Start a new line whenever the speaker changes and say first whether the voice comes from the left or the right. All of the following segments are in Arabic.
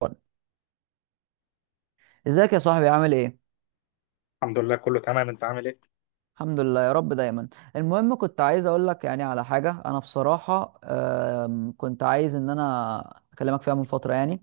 right: وان. ازيك يا صاحبي؟ عامل ايه؟
left: الحمد لله، كله تمام، انت عامل ايه؟
right: الحمد لله يا رب دايما. المهم كنت عايز اقول لك يعني على حاجه. انا بصراحه كنت عايز ان انا اكلمك فيها من فتره يعني.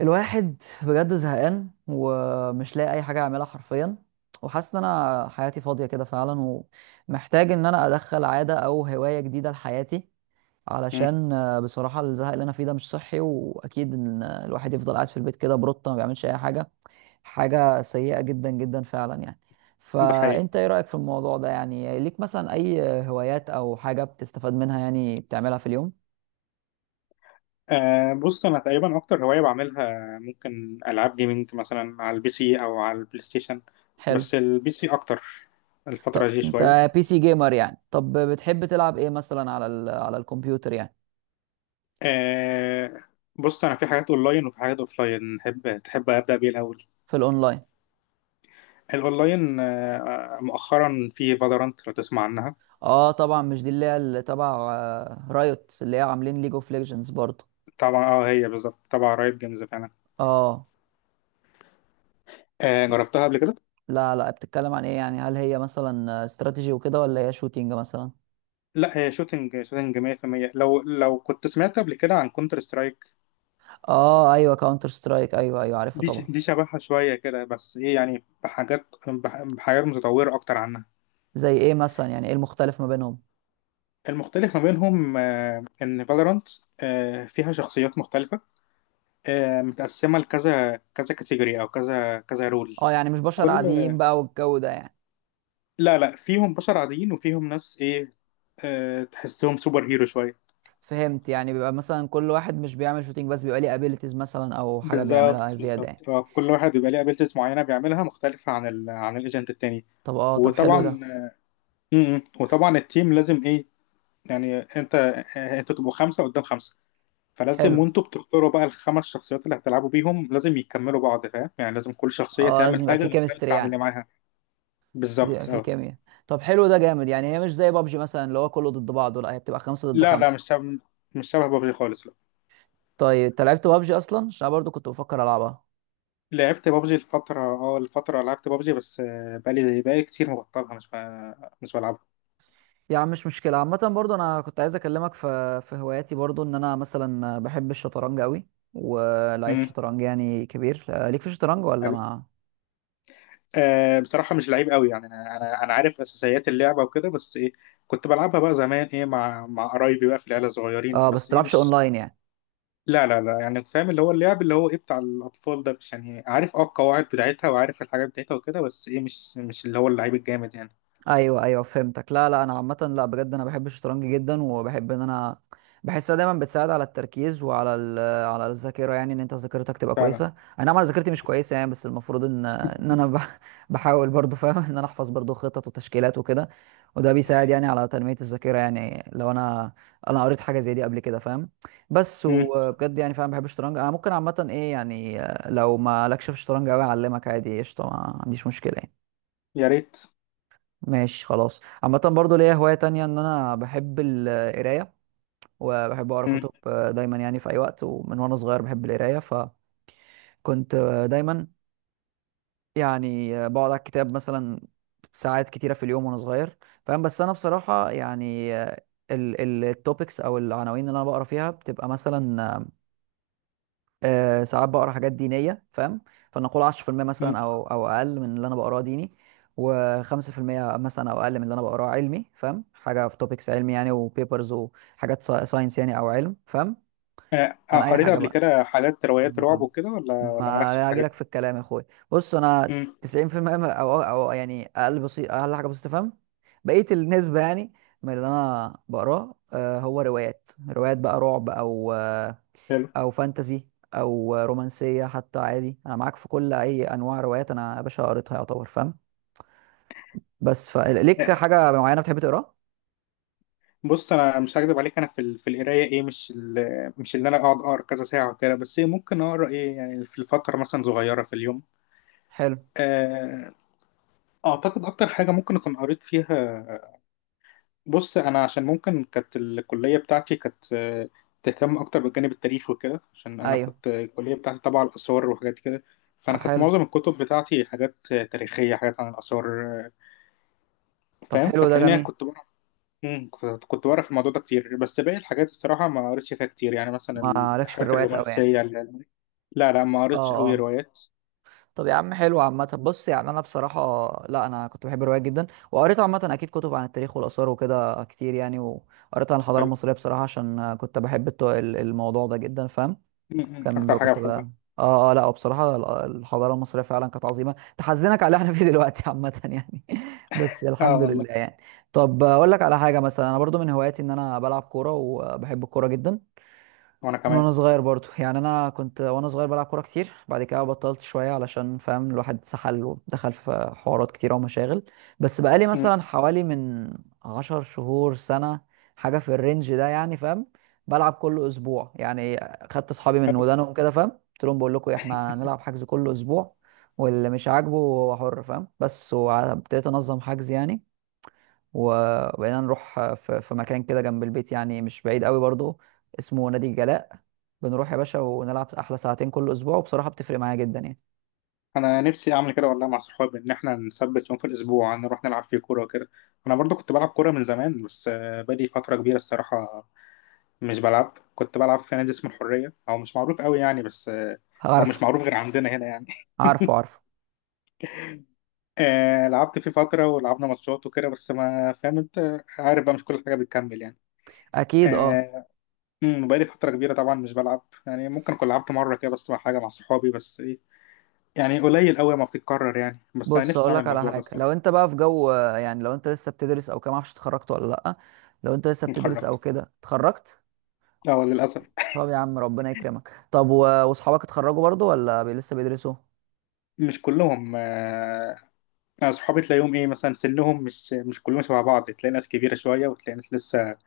right: الواحد بجد زهقان ومش لاقي اي حاجه اعملها حرفيا، وحاسس ان انا حياتي فاضيه كده فعلا، ومحتاج ان انا ادخل عاده او هوايه جديده لحياتي،
left: مم.
right: علشان بصراحه الزهق اللي انا فيه ده مش صحي. واكيد ان الواحد يفضل قاعد في البيت كده بروتة ما بيعملش اي حاجه، حاجة سيئة جدا جدا فعلا يعني.
left: ده حقيقي.
right: فانت ايه رأيك في الموضوع ده؟ يعني ليك مثلا اي هوايات او حاجة بتستفاد منها يعني بتعملها في اليوم؟
left: بص، انا تقريبا اكتر هوايه بعملها ممكن العاب جيمنج مثلا على البي سي او على البلاي ستيشن.
right: حلو.
left: بس البي سي اكتر الفتره
right: طب
left: دي شويه.
right: انت بي سي جيمر يعني؟ طب بتحب تلعب ايه مثلا على على الكمبيوتر يعني؟
left: آه بص، انا في حاجات اونلاين وفي حاجات اوفلاين، تحب ابدا بيه الاول؟
right: في الاونلاين.
left: الاونلاين، مؤخرا في فالورانت، لو تسمع عنها.
right: اه طبعا، مش دي اللي هي اللي تبع رايوت، اللي هي عاملين ليج اوف ليجندز برضو؟
left: طبعا اه، هي بالظبط، طبعا رايت جيمز فعلا.
right: اه.
left: جربتها قبل كده.
right: لا لا، بتتكلم عن ايه يعني؟ هل هي مثلا استراتيجي وكده ولا هي شوتينج مثلا؟
left: لا، هي شوتنج شوتنج 100%. لو كنت سمعت قبل كده عن كونتر سترايك،
right: اه ايوه، كاونتر سترايك، ايوه ايوه عارفها طبعا.
left: دي شبهها شوية كده بس إيه، يعني بحاجات، بحاجات متطورة أكتر عنها.
right: زي ايه مثلا يعني؟ ايه المختلف ما بينهم؟
left: المختلف ما بينهم، إن فالورانت فيها شخصيات مختلفة، متقسمة لكذا كذا كاتيجوري أو كذا كذا رول.
right: اه يعني مش بشر
left: كل
right: عاديين بقى والجو ده يعني؟
left: لا لا، فيهم بشر عاديين وفيهم ناس إيه، تحسهم سوبر هيرو شوية.
right: فهمت. يعني بيبقى مثلا كل واحد مش بيعمل شوتينج بس بيبقى ليه ابيليتيز مثلا او حاجه بيعملها
left: بالظبط
right: زياده يعني.
left: بالظبط، كل واحد بيبقى ليه أبيلتيز معينة بيعملها مختلفة عن عن الإيجنت التاني.
right: طب اه، طب
left: وطبعا
right: حلو ده.
left: م- م. وطبعا التيم لازم إيه، يعني انت تبقوا خمسه قدام خمسه، فلازم
right: حلو.
left: وانتوا بتختاروا بقى الخمس شخصيات اللي هتلعبوا بيهم لازم يكملوا بعض، فاهم يعني؟ لازم كل شخصيه
right: اه لازم
left: تعمل
right: يبقى في
left: حاجه
right: كيمستري
left: مختلفه عن اللي
right: يعني،
left: معاها.
right: لازم يبقى
left: بالظبط
right: في
left: اه.
right: كيمياء. طب حلو ده جامد يعني. هي مش زي بابجي مثلا اللي هو كله ضد بعضه، لا هي بتبقى خمسة ضد
left: لا لا،
right: خمسة.
left: مش شبه بابجي خالص، لا.
right: طيب انت لعبت بابجي اصلا؟ عشان أنا برضو كنت بفكر العبها.
left: لعبت بابجي الفتره، لعبت بابجي بس، بقالي كتير مبطلها، مش بلعبها.
right: يا عم مش مشكلة. عامة برضو أنا كنت عايز أكلمك في هواياتي برضو، إن أنا مثلا بحب الشطرنج أوي، ولعيب
left: امم،
right: شطرنج يعني كبير. ليك في الشطرنج ولا
left: حلو.
right: ما؟
left: بصراحه مش لعيب قوي يعني، انا انا انا عارف اساسيات اللعبه وكده بس ايه، كنت بلعبها بقى زمان ايه، مع قرايبي بقى في العيله صغيرين،
right: آه بس
left: بس ايه
right: تلعبش
left: مش.
right: أونلاين يعني؟
left: لا لا لا، يعني فاهم اللي هو اللعب اللي هو ايه بتاع الاطفال ده، مش يعني، عارف اه القواعد بتاعتها وعارف الحاجات بتاعتها وكده، بس ايه مش، اللي هو اللعيب الجامد يعني.
right: ايوه ايوه فهمتك. لا لا انا عامه، لا بجد انا بحب الشطرنج جدا، وبحب ان انا بحسها دايما بتساعد على التركيز وعلى على الذاكره، يعني ان انت ذاكرتك تبقى
left: فعلا.
right: كويسه. انا نعم، انا ذاكرتي مش كويسه يعني، بس المفروض ان بحاول برضو فاهم ان انا احفظ برضو خطط وتشكيلات وكده، وده بيساعد يعني على تنميه الذاكره. يعني لو انا قريت حاجه زي دي قبل كده فاهم. بس
left: امم.
right: وبجد يعني فاهم بحب الشطرنج. انا ممكن عامه ايه يعني، لو ما لكش في الشطرنج قوي اعلمك عادي، قشطه، ما عنديش مشكله يعني.
left: يا ريت.
right: ماشي خلاص. عامة برضو ليا هواية تانية، ان انا بحب القراية، وبحب اقرا
left: امم.
right: كتب دايما يعني في اي وقت. ومن وانا صغير بحب القراية، فكنت دايما يعني بقعد على الكتاب مثلا ساعات كتيرة في اليوم وانا صغير فاهم. بس انا بصراحة يعني التوبكس او العناوين اللي انا بقرا فيها بتبقى مثلا ساعات بقرا حاجات دينيه فاهم، فنقول 10% مثلا
left: امم.
right: او اقل من اللي انا بقراه ديني، و5% مثلا او اقل من اللي انا بقراه علمي فاهم، حاجه في توبكس علمي يعني وبيبرز وحاجات ساينس يعني او علم فاهم، عن اي
left: قريت
right: حاجه
left: قبل
right: بقى
left: كده حاجات روايات رعب
right: عامة.
left: وكده، ولا مالكش في
right: ما هاجي
left: الحاجات
right: لك
left: دي؟
right: في الكلام يا اخويا. بص انا
left: امم،
right: 90% او يعني اقل بسيط، اقل حاجه بسيطه فاهم، بقيه النسبه يعني من اللي انا بقراه هو روايات، روايات بقى رعب او
left: حلو.
right: او فانتزي او رومانسيه، حتى عادي انا معاك في كل اي انواع روايات انا يا باشا قريتها يعتبر فاهم. بس فليك
left: آه،
right: حاجه معينه بتحب تقراها؟
left: بص انا مش هكدب عليك، انا في في القرايه ايه، مش مش اللي انا اقعد اقرا كذا ساعه وكده، بس ايه ممكن اقرا ايه يعني في الفتره مثلا صغيره في اليوم.
right: حلو،
left: آه، اعتقد اكتر حاجه ممكن اكون قريت فيها، بص انا عشان ممكن كانت الكليه بتاعتي كانت، تهتم اكتر بالجانب التاريخي وكده، عشان انا
right: ايوه.
left: كنت الكليه بتاعتي تبع الاثار وحاجات كده. فانا
right: طب
left: كانت
right: حلو.
left: معظم الكتب بتاعتي حاجات تاريخيه، حاجات عن الاثار. آه،
right: طب
left: فاهم،
right: حلو ده
left: فتلاقيني
right: جميل.
left: كنت بعرف، كنت بعرف الموضوع ده كتير، بس باقي الحاجات الصراحه ما قريتش فيها كتير يعني، مثلا
right: ما لكش في
left: الحاجات
right: الروايات قوي يعني؟
left: الرومانسيه لا لا، ما
right: اه
left: قريتش قوي
right: اه.
left: روايات.
right: طب يا عم حلو. عامة بص، يعني أنا بصراحة لا، أنا كنت بحب الروايات جدا، وقريت عامة أكيد كتب عن التاريخ والآثار وكده كتير يعني، وقريت عن الحضارة
left: حلو.
right: المصرية بصراحة عشان كنت بحب الموضوع ده جدا فاهم.
left: مم. مم.
right: كان
left: اكتر
right: بقى
left: حاجه
right: كنت
left: بحبها.
right: بقى اه اه لا. وبصراحة الحضارة المصرية فعلا كانت عظيمة، تحزنك على اللي احنا فيه دلوقتي عامة يعني بس
left: اه
right: الحمد
left: والله.
right: لله يعني. طب اقول لك على حاجة، مثلا انا برضو من هواياتي ان انا بلعب كورة، وبحب الكورة جدا
left: وانا
right: من
left: كمان.
right: وانا صغير برضو. يعني انا كنت وانا صغير بلعب كوره كتير، بعد كده بطلت شويه علشان فاهم الواحد سحل ودخل في حوارات كتيره ومشاغل. بس بقالي
left: مم.
right: مثلا حوالي من عشر شهور سنه، حاجه في الرينج ده يعني فاهم، بلعب كل اسبوع يعني. خدت اصحابي من ودانهم كده فاهم، قلت لهم بقول لكم احنا هنلعب حجز كل اسبوع، واللي مش عاجبه هو حر فاهم، بس وابتديت انظم حجز يعني، و- وبقينا نروح في مكان كده جنب البيت يعني مش بعيد قوي برضو، اسمه نادي الجلاء. بنروح يا باشا ونلعب احلى ساعتين كل اسبوع، وبصراحة بتفرق معايا جدا يعني.
left: انا نفسي اعمل كده والله، مع صحابي ان احنا نثبت يوم في الاسبوع نروح نلعب فيه كوره وكده. انا برضو كنت بلعب كوره من زمان، بس بقالي فتره كبيره الصراحه مش بلعب. كنت بلعب في نادي اسمه الحريه، او مش معروف قوي يعني، بس او مش
right: عارفه،
left: معروف غير عندنا هنا يعني.
right: عارفه عارفه.
left: لعبت فيه فتره ولعبنا ماتشات وكده، بس ما، فاهم انت عارف بقى، مش كل حاجه بتكمل يعني.
right: اكيد اه.
left: آه، أمم، بقالي فتره كبيره طبعا مش بلعب، يعني ممكن اكون لعبت مره كده بس، مع صحابي، بس ايه، يعني قليل قوي ما بتتكرر يعني، بس انا
right: بص
left: نفسي
right: اقول
left: اعمل
right: لك على
left: الموضوع ده
right: حاجه، لو
left: الصراحه.
right: انت بقى في جو يعني لو انت لسه بتدرس او كده، معرفش اتخرجت ولا لا؟ لو انت لسه بتدرس او
left: اتخرجت،
right: كده اتخرجت.
left: اه للاسف.
right: طب يا عم ربنا يكرمك. طب واصحابك اتخرجوا برضو ولا لسه بيدرسوا؟
left: مش كلهم، أنا صحابي تلاقيهم إيه، مثلا سنهم مش كلهم شبه بعض، تلاقي ناس كبيرة شوية وتلاقي ناس لسه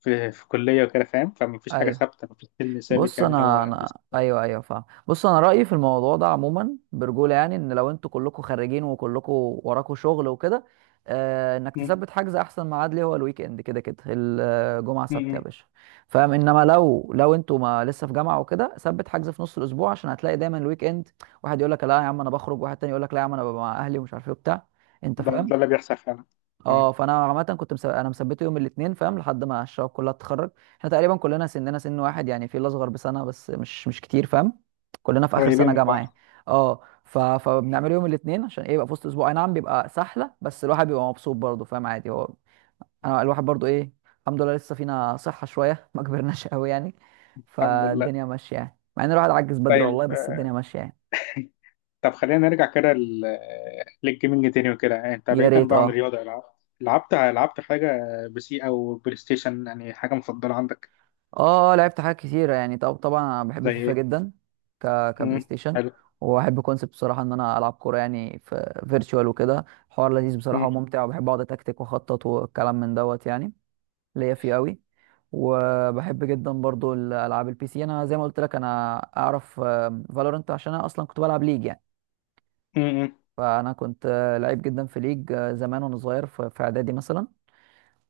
left: في كلية وكده، فاهم؟ فمفيش حاجة
right: ايوه.
left: ثابتة مفيش سن ثابت
right: بص
left: يعني، اللي
right: انا
left: هو بس.
right: انا ايوه ايوه فاهم. بص انا رايي في الموضوع ده عموما برجوله يعني، ان لو انتوا كلكم خارجين وكلكم وراكم شغل وكده، آه، انك
left: م-
right: تثبت حجز، احسن ميعاد ليه هو الويك اند كده كده، الجمعه
left: م-
right: سبت يا
left: م.
right: باشا فاهم. انما لو انتوا ما لسه في جامعه وكده، ثبت حجز في نص الاسبوع، عشان هتلاقي دايما الويك اند واحد يقول لك لا يا عم انا بخرج، واحد تاني يقول لك لا يا عم انا ببقى مع اهلي ومش عارف ايه وبتاع، انت
left: ده
right: فاهم.
left: ده اللي بيحصل فعلا. م.
right: اه، فانا عامه كنت انا مثبته يوم الاثنين فاهم لحد ما الشباب كلها تتخرج. احنا تقريبا كلنا سننا سن واحد يعني، في اللي اصغر بسنه بس مش كتير فاهم، كلنا في اخر
left: قريبين
right: سنه
left: من
right: جامعه يعني.
left: بعض.
right: اه فبنعمله يوم الاثنين عشان ايه، يبقى في وسط اسبوع، اي نعم بيبقى سحله بس الواحد بيبقى مبسوط برضه فاهم عادي هو. انا الواحد برضه ايه، الحمد لله لسه فينا صحه شويه ما كبرناش قوي يعني،
left: الحمد لله.
right: فالدنيا ماشيه يعني، مع ان الواحد عجز بدري
left: طيب،
right: والله بس الدنيا ماشيه يعني.
left: طب خلينا نرجع كده للجيمنج تاني وكده، يعني أنت
right: يا
left: بعيدا
right: ريت
left: بقى عن
right: اه
left: الرياضة، لعبت حاجة بسي أو بلاي ستيشن يعني، حاجة مفضلة عندك؟
right: اه. لعبت حاجات كتيرة يعني. طب طبعا انا بحب
left: زي
right: فيفا
left: إيه؟
right: جدا، ك كبلاي
left: م.
right: ستيشن،
left: حلو.
right: وبحب كونسبت بصراحة ان انا العب كورة يعني في فيرتشوال، وكده حوار لذيذ
left: م.
right: بصراحة وممتع، وبحب اقعد اتكتك واخطط والكلام من دوت يعني، ليا فيه قوي. وبحب جدا برضو الالعاب البي سي، انا زي ما قلت لك انا اعرف فالورنت عشان انا اصلا كنت بلعب ليج يعني.
left: م. م.
right: فانا كنت لعيب جدا في ليج زمان وانا صغير في اعدادي مثلا،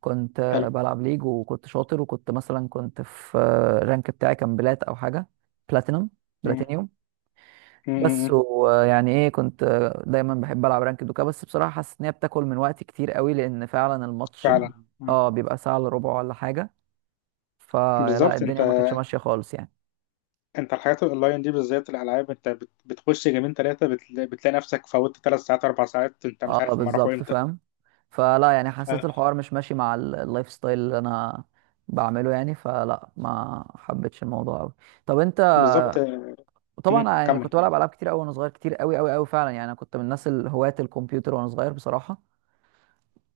right: كنت
left: حلو.
right: بلعب ليج وكنت شاطر، وكنت مثلا كنت في الرانك بتاعي، كان بلات او حاجه، بلاتينum
left: م. م.
right: بلاتينيوم.
left: م.
right: بس
left: م.
right: ويعني ايه كنت دايما بحب العب رانك دوكا، بس بصراحه حاسس ان هي بتاكل من وقتي كتير قوي، لان فعلا الماتش
left: فعلا. مم.
right: اه بيبقى ساعه الا ربع ولا حاجه، فلا
left: بالظبط، انت
right: الدنيا ما كانتش ماشيه خالص يعني.
left: انت الحاجات الاونلاين دي بالذات الالعاب، انت بتخش جيمين ثلاثه بتلاقي نفسك فوتت 3 ساعات 4 ساعات، انت مش
right: اه
left: عارف هم راحوا
right: بالظبط
left: امتى.
right: فاهم، فلا يعني حسيت
left: آه.
right: الحوار مش ماشي مع اللايف ستايل اللي انا بعمله يعني، فلا ما حبيتش الموضوع قوي. طب انت.
left: بالظبط. مم.
right: وطبعا يعني
left: كمل.
right: كنت بلعب العاب كتير قوي وانا صغير، كتير قوي قوي قوي فعلا يعني، انا كنت من الناس الهواة الكمبيوتر وانا صغير بصراحه.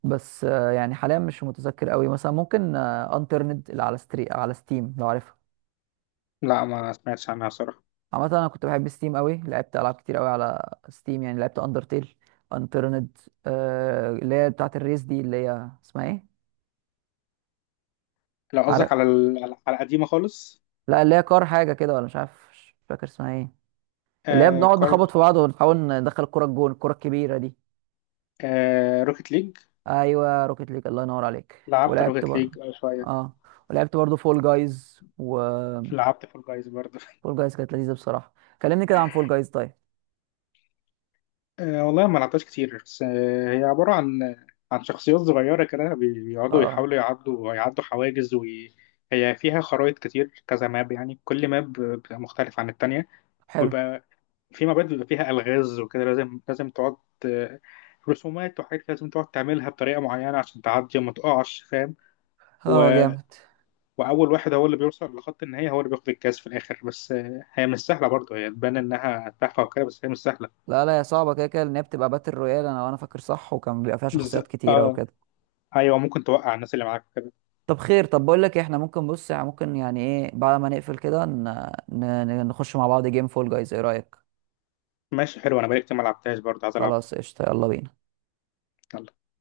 right: بس يعني حاليا مش متذكر قوي، مثلا ممكن انترنت اللي على على ستيم لو عارفها.
left: لا، ما سمعتش عنها صراحه.
right: عامه انا كنت بحب ستيم قوي، لعبت العاب كتير قوي على ستيم يعني. لعبت اندرتيل، انترنت اللي هي بتاعه الريس دي اللي هي اسمها ايه؟
left: لو قصدك
right: عارف.
left: على على القديمه خالص.
right: لا اللي هي كار حاجه كده، ولا مش عارف مش فاكر اسمها ايه، اللي هي
left: آه،
right: بنقعد
left: كار.
right: نخبط في بعض ونحاول ندخل الكره الجون، الكره الكبيره دي.
left: آه، روكيت ليج.
right: ايوه روكيت ليج، الله ينور عليك،
left: لعبت
right: ولعبت
left: روكيت
right: برضه.
left: ليج شويه.
right: اه. ولعبت برضه فول جايز،
left: لعبت فول جايز برضه.
right: فول جايز كانت لذيذه بصراحه. كلمني كده عن فول جايز. طيب
left: والله ما لعبتهاش كتير، بس هي عبارة عن شخصيات صغيرة كده، بيقعدوا
right: اه،
left: يحاولوا يعدوا، حواجز، وهي فيها خرائط كتير كذا ماب، يعني كل ماب بتبقى مختلف عن التانية.
right: حلو،
left: ويبقى في مابات بيبقى فيها ألغاز وكده، لازم لازم تقعد، آه، رسومات وحاجات لازم تقعد تعملها بطريقة معينة عشان تعدي وما تقعش، فاهم؟ و...
right: اه جامد.
left: وأول واحد هو اللي بيوصل لخط النهاية هو اللي بياخد الكاس في الآخر، بس هي مش سهلة برضه، هي تبان إنها تحفة وكده بس هي مش سهلة.
right: لا لا يا صعبه كده كده، لان هي بتبقى باتل رويال انا وانا فاكر صح، وكان بيبقى فيها شخصيات كتيره
left: آه
right: وكده.
left: أيوه، ممكن توقع الناس اللي معاك.
right: طب خير، طب بقول لك إيه، احنا ممكن بص يعني ممكن يعني ايه، بعد ما نقفل كده نخش مع بعض جيم فول جايز، ايه رايك؟
left: ماشي حلو، انا بقالي كتير ما لعبتهاش برضه، عايز العبها.
right: خلاص قشطه، يلا بينا.
left: يلا.